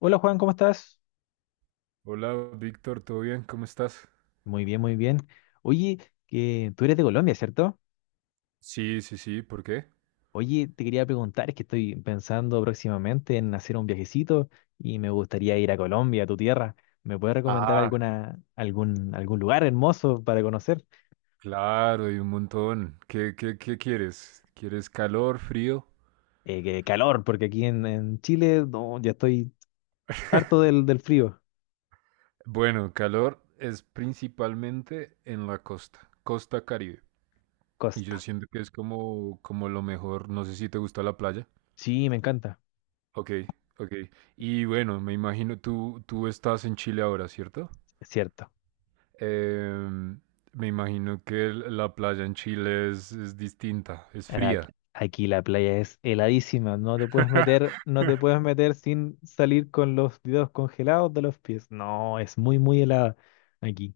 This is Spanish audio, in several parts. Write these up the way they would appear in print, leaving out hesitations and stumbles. Hola Juan, ¿cómo estás? Hola, Víctor, ¿todo bien? ¿Cómo estás? Muy bien, muy bien. Oye, que tú eres de Colombia, ¿cierto? Sí, sí, sí, ¿por qué? Oye, te quería preguntar, es que estoy pensando próximamente en hacer un viajecito y me gustaría ir a Colombia, a tu tierra. ¿Me puedes Ah, recomendar Ah, alguna, algún lugar hermoso para conocer? claro, y un montón. ¿Qué quieres? ¿Quieres calor, frío? Que calor, porque aquí en Chile no, ya estoy harto del frío. Bueno, calor es principalmente en la costa, costa Caribe. Y yo Costa. siento que es como lo mejor. No sé si te gusta la playa. Sí, me encanta. Ok, ok. Y bueno, me imagino, tú estás en Chile ahora, ¿cierto? Es cierto. Em, me imagino que la playa en Chile es distinta, es Ahora, fría. aquí, la playa es heladísima, no te puedes meter sin salir con los dedos congelados de los pies. No, es muy, muy helada aquí.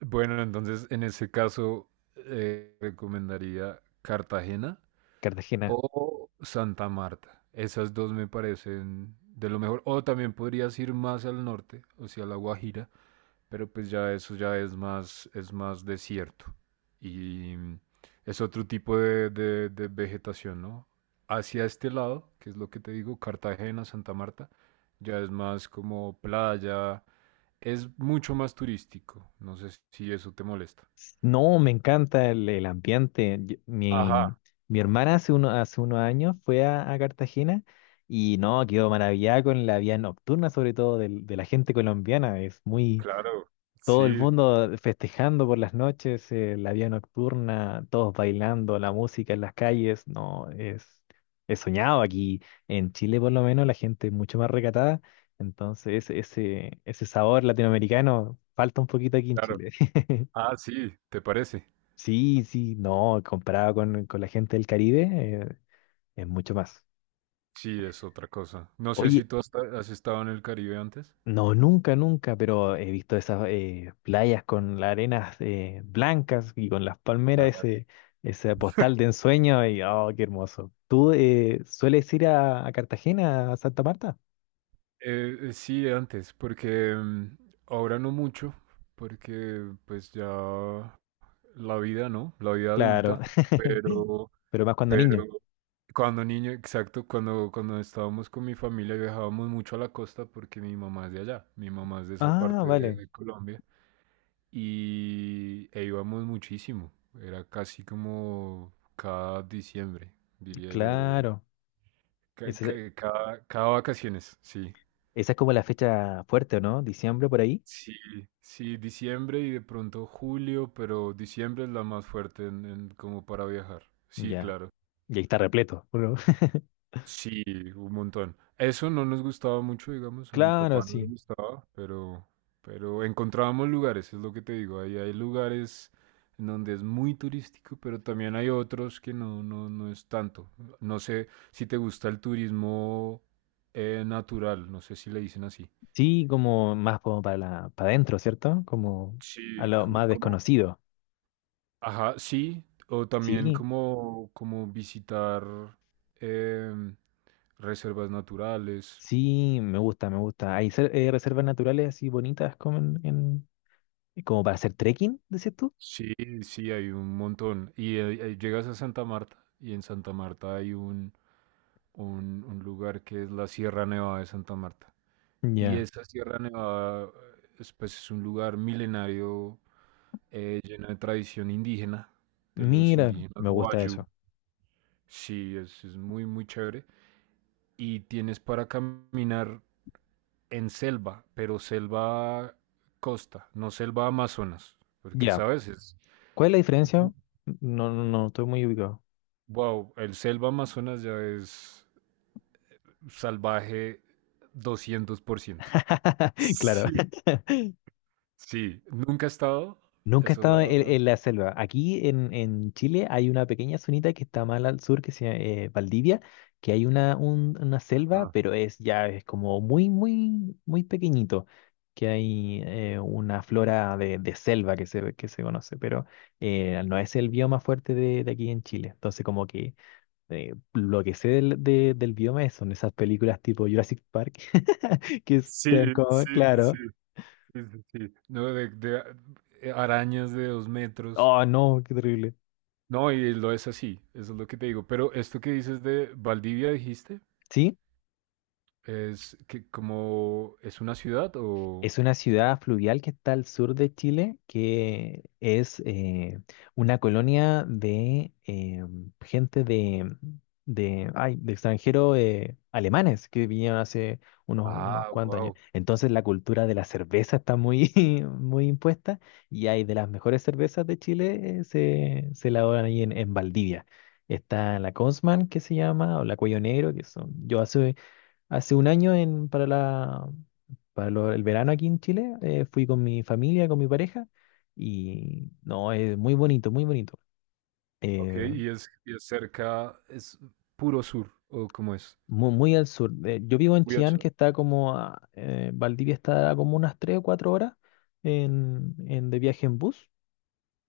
Bueno, entonces en ese caso recomendaría Cartagena Cartagena. o Santa Marta. Esas dos me parecen de lo mejor. O también podrías ir más al norte, o sea, La Guajira, pero pues ya eso ya es más desierto. Y es otro tipo de vegetación, ¿no? Hacia este lado, que es lo que te digo, Cartagena, Santa Marta, ya es más como playa, es mucho más turístico. No sé si eso te molesta. No, me encanta el ambiente. Yo- Ajá, mi, mi hermana hace unos años fue a Cartagena y no, quedó maravillada con la vida nocturna, sobre todo de la gente colombiana. Es muy. claro, Todo el sí, mundo festejando por las noches, la vida nocturna, todos bailando, la música en las calles, no, es soñado aquí. En Chile por lo menos la gente es mucho más recatada, entonces ese sabor latinoamericano falta un poquito aquí en claro. Chile. Ah, sí, ¿te parece? Sí, sí, no, comparado con la gente del Caribe, es mucho más. Sí, es otra cosa. No sé si Oye, tú has estado en el Caribe antes. no, nunca, nunca, pero he visto esas playas con las arenas blancas y con las palmeras, Claro. ese postal de ensueño y oh, qué hermoso. ¿Tú sueles ir a Cartagena, a Santa Marta? Sí, antes, porque ahora no mucho, porque pues ya la vida, ¿no? La vida Claro, adulta, pero, pero más cuando pero niño. cuando niño, exacto, cuando estábamos con mi familia viajábamos mucho a la costa porque mi mamá es de allá, mi mamá es de esa Ah, parte de vale, de Colombia. E íbamos muchísimo. Era casi como cada diciembre, diría yo. claro. Ca- Esa, es ca- Cada, cada vacaciones, sí. esa es como la fecha fuerte, ¿o no? Diciembre por ahí. Sí, sí, diciembre y de pronto julio, pero diciembre es la más fuerte en como para viajar. Sí, Ya, claro. y ahí está repleto. ¿O no? Sí, un montón. Eso no nos gustaba mucho, digamos, a mi Claro, papá no le sí. gustaba, pero encontrábamos lugares, es lo que te digo, ahí hay lugares en donde es muy turístico, pero también hay otros que no, no, no es tanto. No sé si te gusta el turismo natural, no sé si le dicen así. Sí, como más como para la, para adentro, ¿cierto? Como a Sí, lo como, más como, desconocido. ajá, sí, o también Sí. como visitar em, reservas naturales. Sí, me gusta, me gusta. Hay reservas naturales así bonitas como como para hacer trekking, decís tú. Sí, sí, hay un montón. Y llegas a Santa Marta y en Santa Marta hay un lugar que es la Sierra Nevada de Santa Marta. Y Ya, esa Sierra Nevada pues, es un lugar milenario lleno de tradición indígena, de los mira, indígenas me gusta Wayuu. eso. Sí, es muy, muy chévere. Y tienes para caminar en selva, pero selva costa, no selva Amazonas, porque, Ya, ¿sabes? Es ¿cuál es la diferencia? No, no, no, estoy muy ubicado. Wow, el selva Amazonas ya es salvaje 200%. Claro. Sí, sí, nunca he estado. Nunca he Eso es estado en, la... en la selva. Aquí en Chile hay una pequeña zonita que está más al sur, que se llama Valdivia, que hay una selva, Ajá. pero es ya es como muy, muy, muy pequeñito, que hay una flora de selva que se, conoce, pero no es el bioma fuerte de aquí en Chile. Entonces, como que lo que sé del bioma son esas películas tipo Jurassic Park, que Sí, están como, sí, sí, sí, claro, sí, sí, sí. No, arañas de dos metros. oh no, qué terrible. No, y lo es así, eso es lo que te digo. Pero esto que dices de Valdivia, dijiste, ¿Sí? es que como es una ciudad o... Es una ciudad fluvial que está al sur de Chile, que es una colonia de gente de extranjeros alemanes que vinieron hace unos Ah, cuantos años. wow. Entonces la cultura de la cerveza está muy, muy impuesta y hay de las mejores cervezas de Chile. Se elaboran ahí en Valdivia. Está la Consman que se llama, o la Cuello Negro, que son, yo hace Hace un año en, para la, para lo- el verano aquí en Chile, fui con mi familia, con mi pareja, y no, es muy bonito, muy bonito. Ok, Eh, y es cerca, es puro sur, o cómo es. muy al sur. Yo vivo en Chillán, que está Valdivia está como unas 3 o 4 horas de viaje en bus,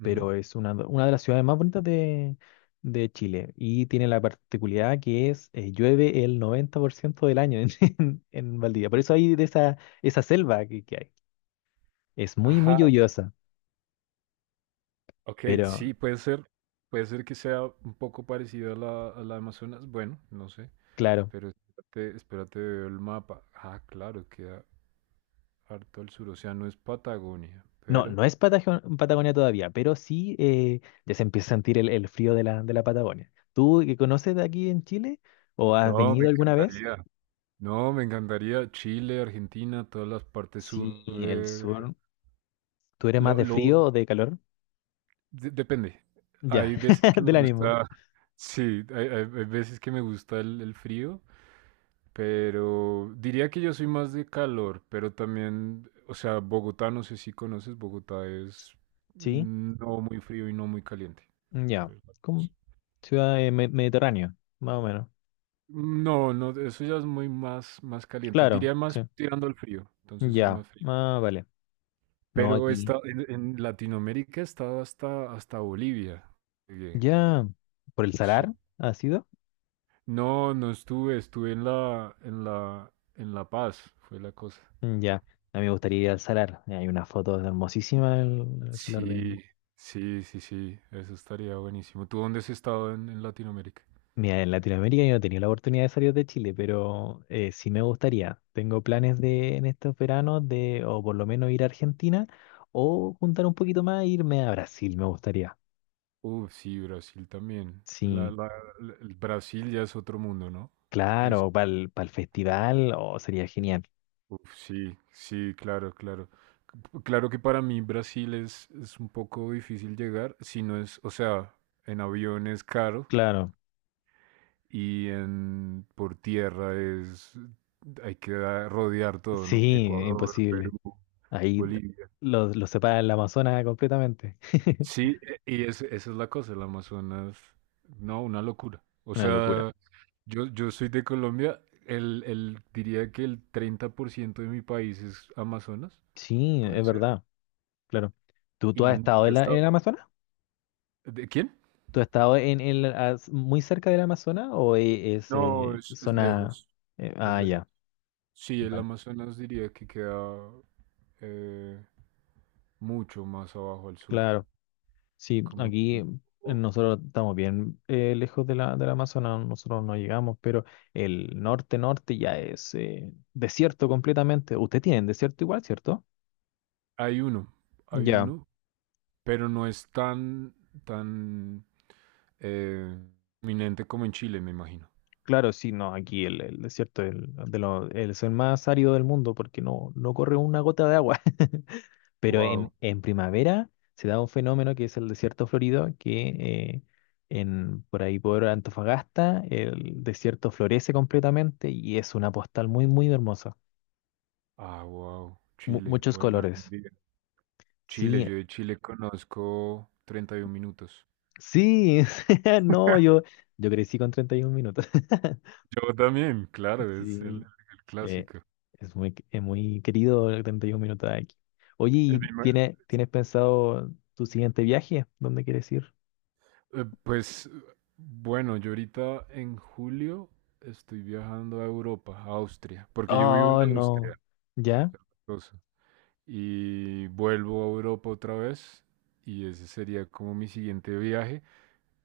Ujú. pero es una de las ciudades más bonitas de Chile, y tiene la particularidad que es, llueve el 90% del año en, en Valdivia. Por eso hay de esa selva que hay. Es muy, muy Ajá, lluviosa, ok, pero sí, puede ser que sea un poco parecido a la Amazonas, bueno, no sé, claro. pero espérate, espérate, veo el mapa. Ah, claro, queda harto al sur, o sea, no es Patagonia, No, pero... no es Patagonia todavía, pero sí ya se empieza a sentir el frío de la Patagonia. ¿Tú que conoces de aquí en Chile o has No, me venido alguna vez? encantaría, no, me encantaría Chile, Argentina, todas las partes Sí, sur el de... sur. ¿Tú eres más Lo, de lo, frío o de calor? Depende, Ya, hay veces que me del ánimo. gusta, sí, hay veces que me gusta el frío. Pero diría que yo soy más de calor, pero también, o sea, Bogotá, no sé si conoces, Bogotá es Sí, no muy frío y no muy caliente. ya. Es- Como ciudad mediterránea, más o menos. No, no, eso ya es muy más caliente. Claro, Diría más sí. tirando al frío, entonces es Ya, más frío. ah, vale. No Pero aquí. está en Latinoamérica está hasta Bolivia. Llegué. Ya, ¿por el Sí. salar ha sido? No, no estuve en La Paz, fue la cosa. Mm, ya, a mí me gustaría ir al Salar. Hay una foto hermosísima del Salar de... Sí, sí, sí, sí, eso estaría buenísimo. ¿Tú dónde has estado en Latinoamérica? Mira, en Latinoamérica yo no he tenido la oportunidad de salir de Chile, pero sí me gustaría. Tengo planes de en estos veranos de o por lo menos ir a Argentina o juntar un poquito más e irme a Brasil, me gustaría. Uf, sí, Brasil también. La, Sí, la- la- el Brasil ya es otro mundo, ¿no? Sí, sí. claro, para el, festival o sería genial. Uf, sí, sí, claro, claro. Claro que para mí Brasil es un poco difícil llegar, si no es, o sea, en avión es caro Claro, y en por tierra hay que rodear todo, ¿no? sí, Ecuador, Perú, imposible. Ahí t- Bolivia. Los separa el Amazonas completamente. Sí, esa es la cosa, el Amazonas, no, una locura. O Una locura. sea, yo soy de Colombia, diría que el 30% de mi país es Amazonas, Sí, puede es ser, verdad. Claro. ¿Tú y has estado nunca he en estado. el Amazonas? ¿De quién? ¿Tú has estado muy cerca del Amazonas o es No, es zona... lejos, es ah, lejos. ya. Sí, el Bueno, Amazonas diría que queda eh, mucho más abajo al sur, claro. Sí, como aquí tipo... nosotros estamos bien lejos del Amazonas, nosotros no llegamos, pero el norte-norte ya es desierto completamente. Ustedes tienen desierto igual, ¿cierto? Hay uno, hay Ya. uno, pero no es tan, tan Eh, eminente como en Chile, me imagino. Claro, sí, no, aquí el desierto es es el más árido del mundo porque no, no corre una gota de agua. Pero en, Wow. en primavera se da un fenómeno que es el desierto florido, que por ahí por Antofagasta el desierto florece completamente y es una postal muy, muy hermosa. Ah, wow. Mu- Chile. muchos Bueno, algún colores. día. Chile, Sí, yo de Chile conozco 31 minutos. sí, no, yo, crecí con 31 minutos. Yo también, claro, es el, Sí. el Eh, clásico. es muy querido el 31 minutos de aquí. Oye, Eh, ¿y me ima- tienes pensado tu siguiente viaje? ¿Dónde quieres ir? Pues bueno, yo ahorita en julio estoy viajando a Europa, a Austria, porque yo vivo en Oh, no. Austria, ¿Ya? cosa, y vuelvo a Europa otra vez, y ese sería como mi siguiente viaje.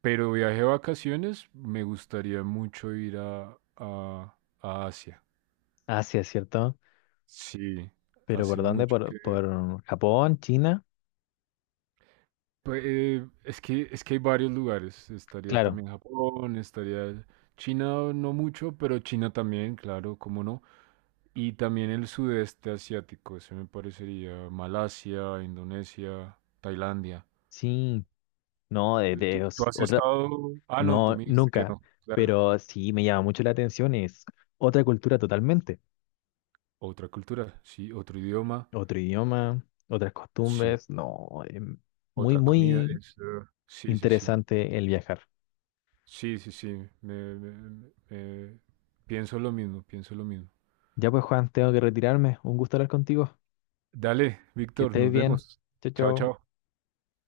Pero viaje de vacaciones, me gustaría mucho ir a, a Asia. Ah, sí, es cierto. Sí, ¿Pero hace por dónde? mucho que... Por Japón? ¿China? Pues, es que hay varios lugares. Estaría Claro. también Japón, estaría China, no mucho, pero China también, claro, cómo no. Y también el sudeste asiático, ese me parecería Malasia, Indonesia, Tailandia. Sí. No, ¿Tú, de tú os- has otra... estado...? Ah, no, tú No, me dijiste que nunca. no, claro. Pero sí me llama mucho la atención. Es otra cultura totalmente. Otra cultura, sí, otro idioma, Otro idioma, otras sí. costumbres. No, muy, Otra comida, muy sí, sí, sí, interesante el viajar. sí, sí, sí, me- me- me- me- pienso lo mismo, pienso lo mismo. Ya pues, Juan, tengo que retirarme. Un gusto hablar contigo. Dale, Que Víctor, estés nos bien. vemos. Chao, Chao, chao. chao.